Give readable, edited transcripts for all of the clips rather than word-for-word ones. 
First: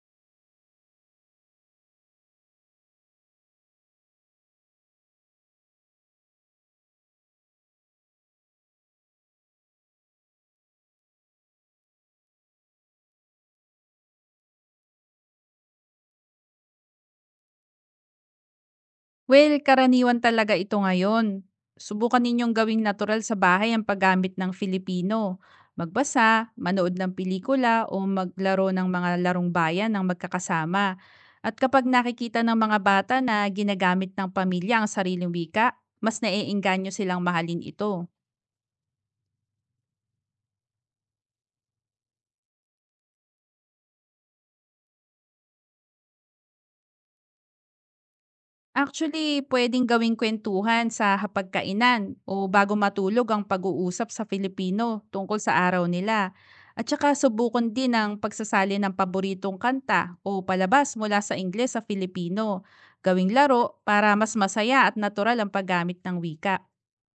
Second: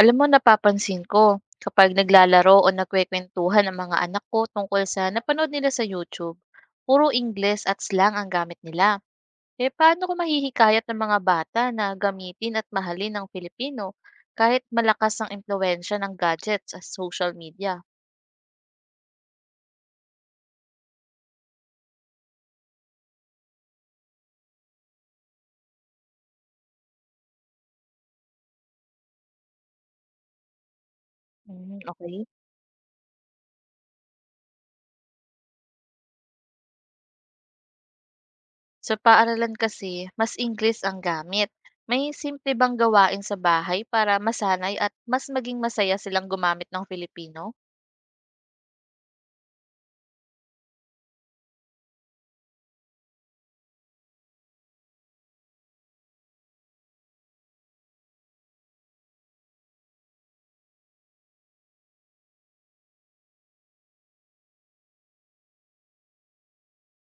Alam mo, napapansin ko kapag naglalaro o nagkwekwentuhan ang mga anak ko tungkol sa napanood nila sa YouTube, puro Ingles at slang ang gamit nila. Eh, paano ko mahihikayat ng mga bata na gamitin at mahalin ng Filipino kahit malakas ang impluensya ng gadgets sa social media? Well, karaniwan talaga ito ngayon. Subukan ninyong gawing natural sa bahay ang paggamit ng Filipino. Magbasa, manood ng pelikula o maglaro ng mga larong bayan ng magkakasama. At Mm, kapag okay. nakikita ng mga bata na ginagamit ng pamilya ang sariling wika, mas naiengganyo silang mahalin ito. Sa paaralan kasi, mas Ingles ang gamit. May simple bang gawain sa bahay para masanay at mas maging masaya silang gumamit ng Filipino? Actually, puwedeng gawing kwentuhan sa hapagkainan o bago matulog ang pag-uusap sa Filipino tungkol sa araw nila. At saka subukan din ang pagsasali ng paboritong kanta o palabas mula sa Ingles sa Filipino. Gawing laro para mas masaya at natural ang paggamit ng wika.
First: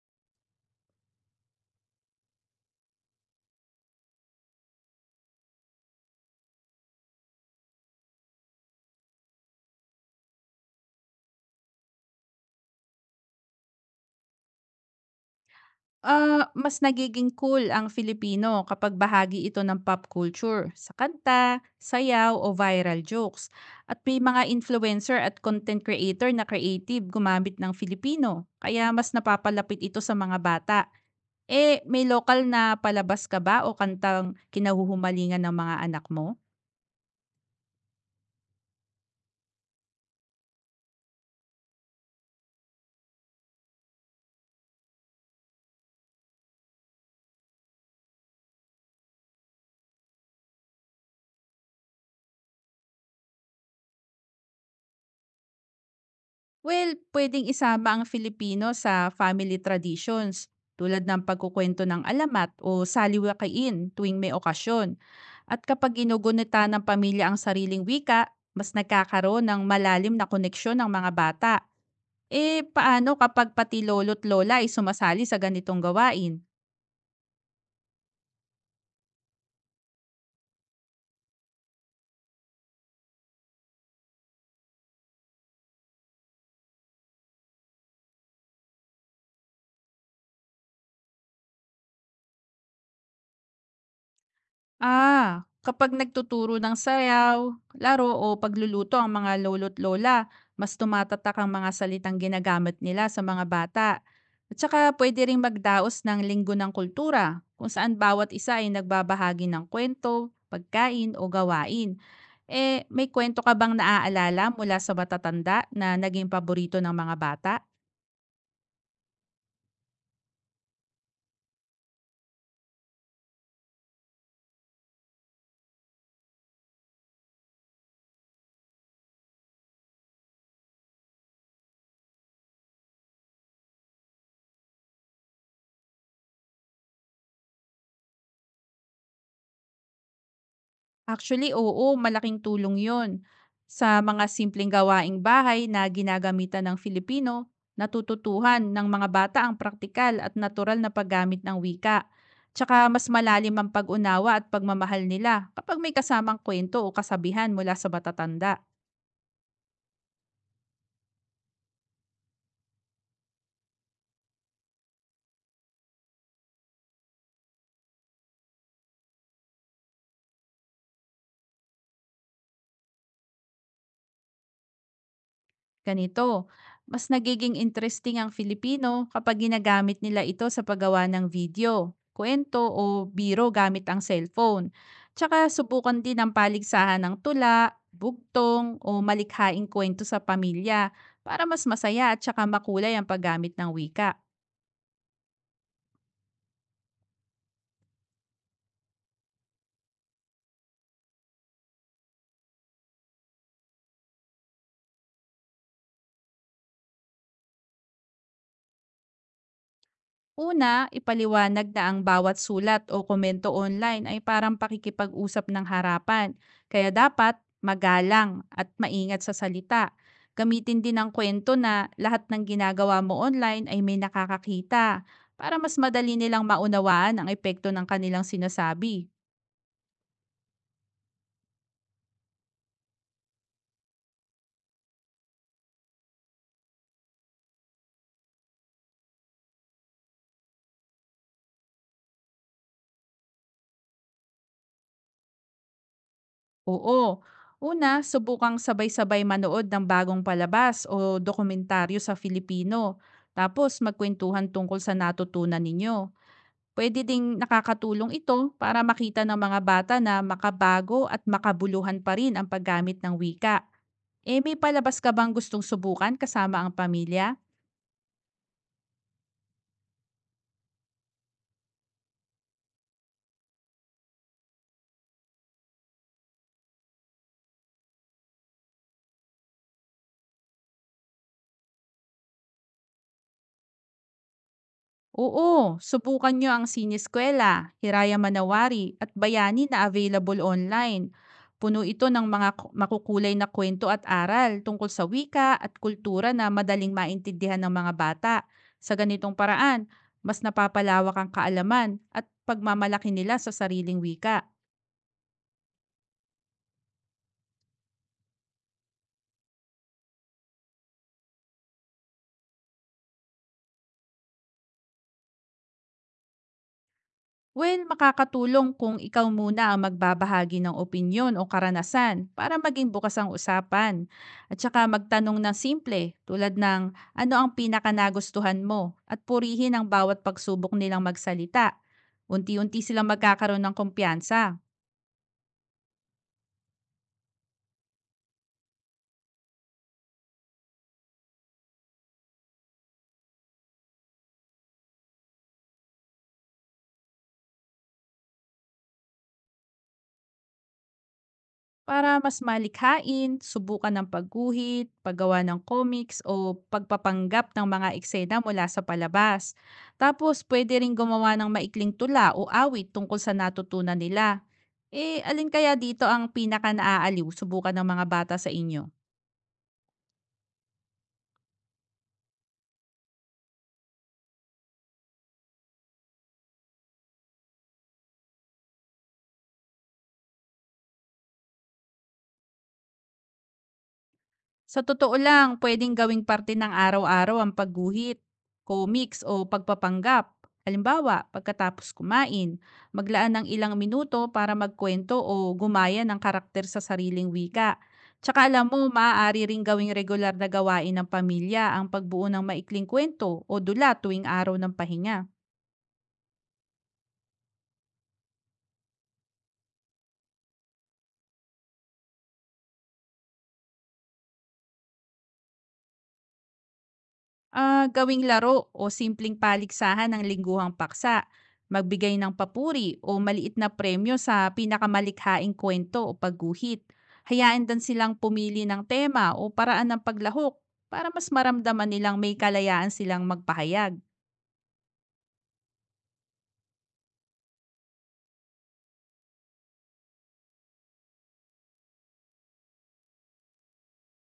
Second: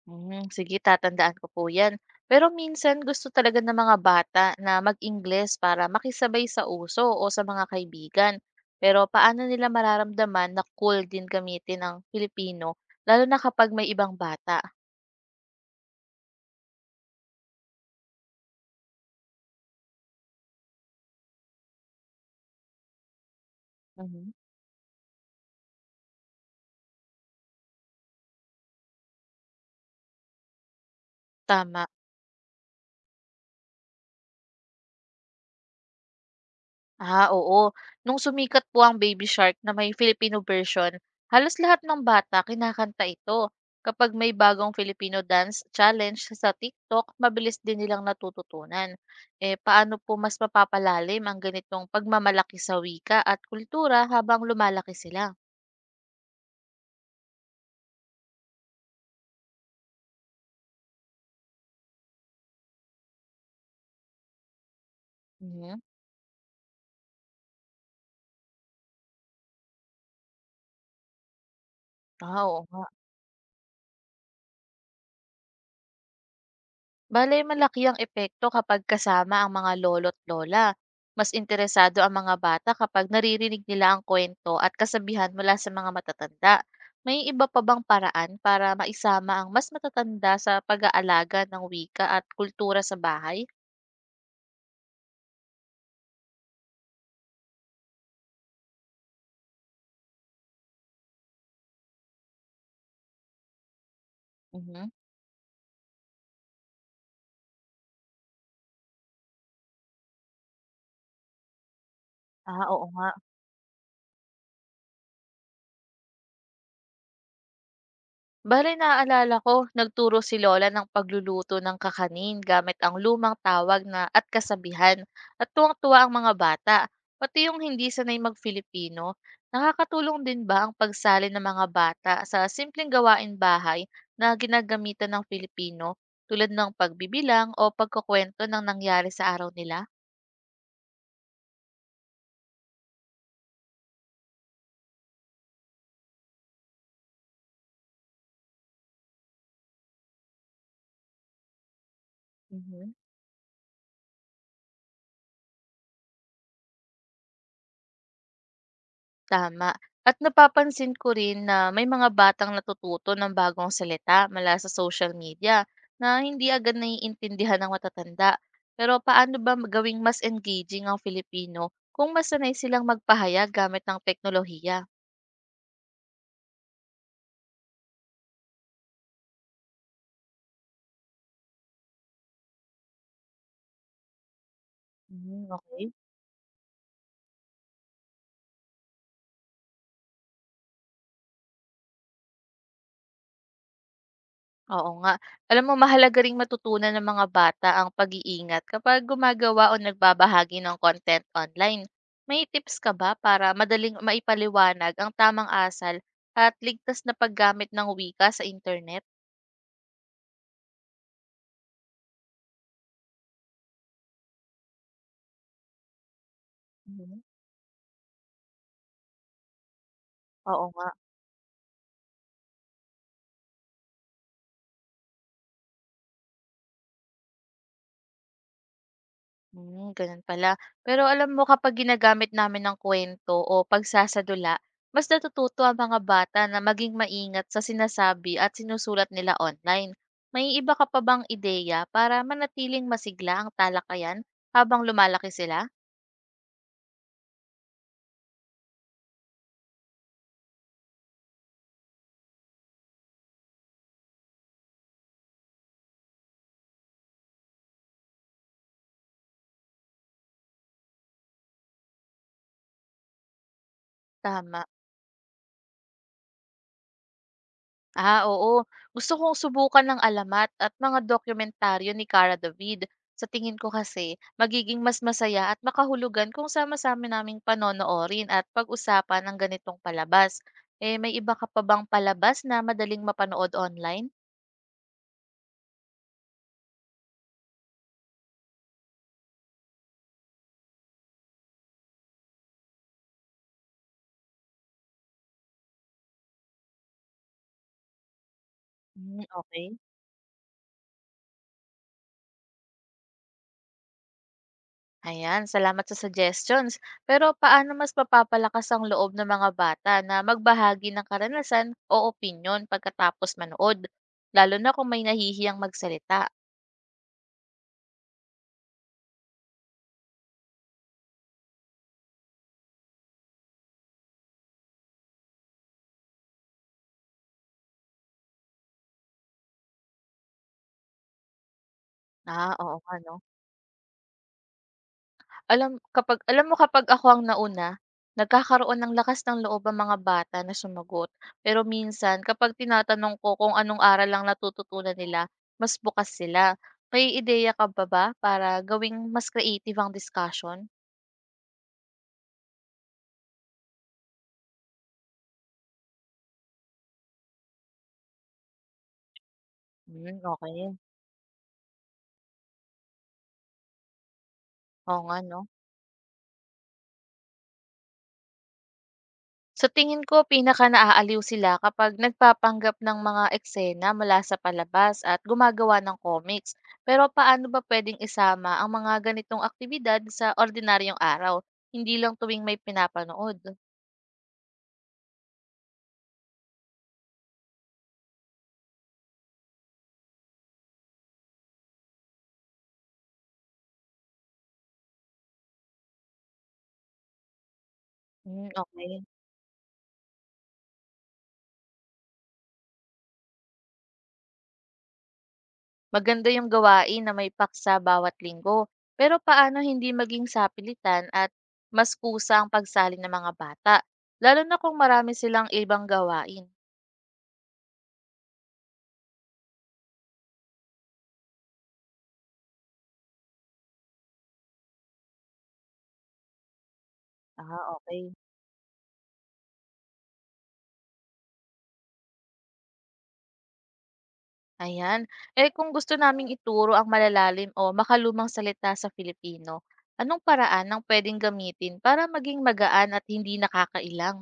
Hmm, sige, tatandaan ko po 'yan. Pero minsan gusto talaga ng mga bata na mag-Ingles para makisabay sa uso o sa mga kaibigan. Pero paano nila mararamdaman na cool din gamitin ang Filipino lalo na kapag may ibang bata? Ah, mas nagiging cool ang Filipino kapag bahagi ito ng pop culture, sa kanta, sayaw o viral jokes. At may Mhm, mga influencer at content creator na creative gumamit ng Filipino, kaya mas napapalapit ito sa mga bata. Eh, tama. may lokal na palabas ka ba o kantang kinahuhumalingan ng mga anak mo? Ah, oo. Nung sumikat po ang Baby Shark na may Filipino version, halos lahat ng bata kinakanta ito. Kapag may bagong Filipino dance challenge sa TikTok, mabilis din nilang natututunan. Eh, paano po mas mapapalalim ang ganitong pagmamalaki sa wika at kultura habang lumalaki sila? Well, pwedeng isama ang Filipino sa family traditions tulad ng pagkukwento ng alamat o saliwakain tuwing may okasyon. At Mhm. kapag ginugunita ng pamilya ang sariling wika, mas nagkakaroon ng malalim na koneksyon ng mga bata. Ah, Eh, oo. paano kapag pati lolo't lola ay sumasali sa ganitong gawain? Bale, malaki ang epekto kapag kasama ang mga lolo't lola. Mas interesado ang mga bata kapag naririnig nila ang kwento at kasabihan mula sa mga matatanda. May iba pa bang paraan para maisama ang mas matatanda sa pag-aalaga ng wika at kultura sa bahay? Ah, kapag nagtuturo ng sayaw, laro o pagluluto ang mga lolo't lola, mas tumatatak ang mga salitang ginagamit nila sa mga bata. At saka Mhm. pwede rin magdaos ng linggo ng kultura, kung saan bawat isa ay nagbabahagi ng kwento, pagkain o gawain. Ah, Eh, oo may nga. kwento ka bang naaalala mula sa matatanda na naging paborito ng mga bata? Bale, naalala ko, nagturo si Lola ng pagluluto ng kakanin gamit ang lumang tawag na at kasabihan, at tuwang-tuwa ang mga bata, pati yung hindi sanay mag-Filipino. Nakakatulong din ba ang pagsali ng mga bata sa simpleng gawain bahay na ginagamitan ng Filipino tulad ng pagbibilang o pagkukwento ng nangyari sa araw nila? Actually, oo, malaking tulong yon. Sa mga simpleng gawaing bahay na ginagamitan ng Filipino, natututuhan ng mga bata ang praktikal at natural na paggamit ng wika. Tsaka Mhm. mas malalim ang pag-unawa at pagmamahal nila kapag may kasamang kwento o kasabihan mula sa matatanda. Tama. At napapansin ko rin na may mga batang natututo ng bagong salita mula sa social media na hindi agad naiintindihan ng matatanda. Pero paano ba gawing mas engaging ang Filipino kung masanay silang magpahayag gamit ng teknolohiya? Ganito, mas nagiging interesting ang Filipino kapag ginagamit nila ito sa paggawa ng video, kwento o biro gamit ang cellphone. Mm, Tsaka okay. subukan din ang paligsahan ng tula, bugtong o malikhaing kwento sa pamilya para mas masaya at tsaka makulay ang paggamit ng wika. Oo nga. Alam mo, mahalaga ring matutunan ng mga bata ang pag-iingat kapag gumagawa o nagbabahagi ng content online. May tips ka ba para madaling maipaliwanag ang tamang asal at ligtas na paggamit ng wika sa internet? Una, ipaliwanag na ang bawat sulat o komento online ay parang pakikipag-usap ng harapan. Kaya Mhm. dapat magalang at maingat sa salita. Oo Gamitin nga. din ang kwento na lahat ng ginagawa mo online ay may nakakakita para mas madali nilang maunawaan ang epekto ng kanilang sinasabi. Ganun pala. Pero alam mo, kapag ginagamit namin ng kwento o pagsasadula, mas natututo ang mga bata na maging maingat sa sinasabi at sinusulat nila online. May iba ka pa bang ideya para manatiling masigla ang talakayan habang lumalaki sila? Oo. Una, subukang sabay-sabay manood ng bagong palabas o dokumentaryo sa Filipino. Tapos magkwentuhan tungkol sa natutunan ninyo. Puwede ding nakakatulong ito para makita ng mga bata na makabago at makabuluhan pa rin ang paggamit ng wika. Eh, may Tama. palabas ka bang gustong subukan kasama ang pamilya? Ah, oo. Gusto kong subukan ng alamat at mga dokumentaryo ni Cara David. Sa tingin ko kasi, magiging mas masaya at makahulugan kung sama-sama naming panonoorin at pag-usapan ng ganitong palabas. Eh, may iba ka pa bang palabas na madaling mapanood online? Oo, subukan nyo ang Sineskwela, Hiraya Manawari at Bayani na available online. Puno ito ng mga makukulay na kwento at aral tungkol sa wika at kultura na madaling maintindihan ng mga bata. Sa Mm, ganitong okay. paraan, mas napapalawak ang kaalaman at pagmamalaki nila sa sariling wika. Ayan, salamat sa suggestions. Pero paano mas mapapalakas ang loob ng mga bata na magbahagi ng karanasan o opinyon pagkatapos manood? Lalo na kung may nahihiyang magsalita. Well, makakatulong kung ikaw muna ang magbabahagi ng opinyon o karanasan para maging bukas ang usapan. At saka magtanong ng simple tulad ng ano ang pinakanagustuhan mo at purihin ang bawat pagsubok nilang magsalita. Ah, oo Unti-unti nga, silang no? magkakaroon ng kumpiyansa Alam, kapag alam mo, kapag ako ang nauna, nagkakaroon ng lakas ng loob ang mga bata na sumagot. Pero minsan kapag tinatanong ko kung anong aral ang natututunan nila, mas bukas sila. May ideya ka ba ba para gawing mas creative ang discussion? para mas malikhain, subukan ng pagguhit, paggawa ng comics o pagpapanggap ng mga eksena mula sa palabas. Hmm, Tapos pwede okey. rin gumawa ng maikling tula o awit tungkol sa natutunan nila. Oo nga Eh, 'no. alin kaya dito ang pinaka-naaaliw subukan ng mga bata sa inyo? Sa tingin ko pinakanaaaliw sila kapag nagpapanggap ng mga eksena mula sa palabas at gumagawa ng comics. Pero paano ba pwedeng isama ang mga ganitong aktibidad sa ordinaryong araw, hindi lang tuwing may pinapanood? Sa totoo lang, puwedeng gawing parte ng araw-araw ang pagguhit, comics o pagpapanggap. Halimbawa, pagkatapos kumain, maglaan ng ilang minuto para magkwento o gumaya ng karakter sa sariling wika. Tsaka Hmm, alam mo, okay. maaari ring gawing regular na gawain ng pamilya ang pagbuo ng maikling kwento o dula tuwing araw ng pahinga. Maganda yung gawain na may paksa bawat linggo. Pero paano hindi maging sapilitan at mas kusa ang pagsali ng mga bata? Lalo na kung marami silang ibang gawain. Ah, gawing laro o simpleng paligsahan ng lingguhang paksa, magbigay ng papuri o maliit na premyo sa pinakamalikhaing kwento o pagguhit. Hayaan Ah, din silang okay. pumili ng tema o paraan ng paglahok para mas maramdaman nilang may kalayaan silang magpahayag. Ayan. Eh, kung gusto naming ituro ang malalalim o makalumang salita sa Filipino, anong paraan ang pwedeng gamitin para maging magaan at hindi nakakailang?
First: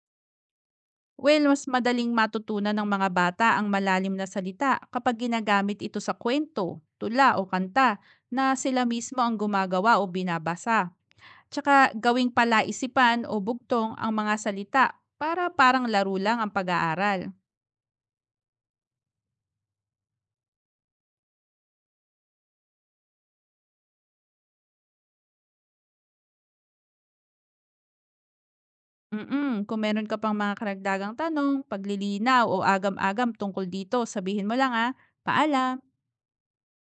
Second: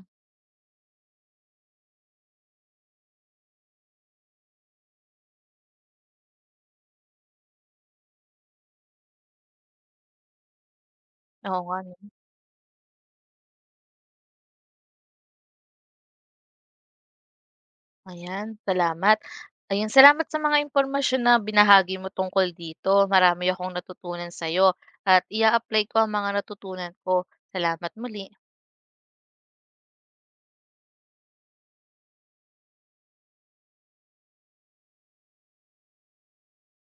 Well, mas madaling matutunan ng mga bata ang malalim na salita kapag ginagamit ito sa kwento, tula o kanta na sila mismo ang gumagawa o binabasa. Oo nga, Tsaka no. gawing palaisipan o bugtong ang mga salita para parang laro lang ang pag-aaral. Ayan, salamat. Ayan, salamat sa mga impormasyon na binahagi mo tungkol dito. Marami akong natutunan sa'yo at ia-apply ko ang mga natutunan ko. Salamat muli. Mm, kung meron ka pang mga karagdagang tanong, paglilinaw o agam-agam tungkol dito, sabihin mo lang ah. Paalam!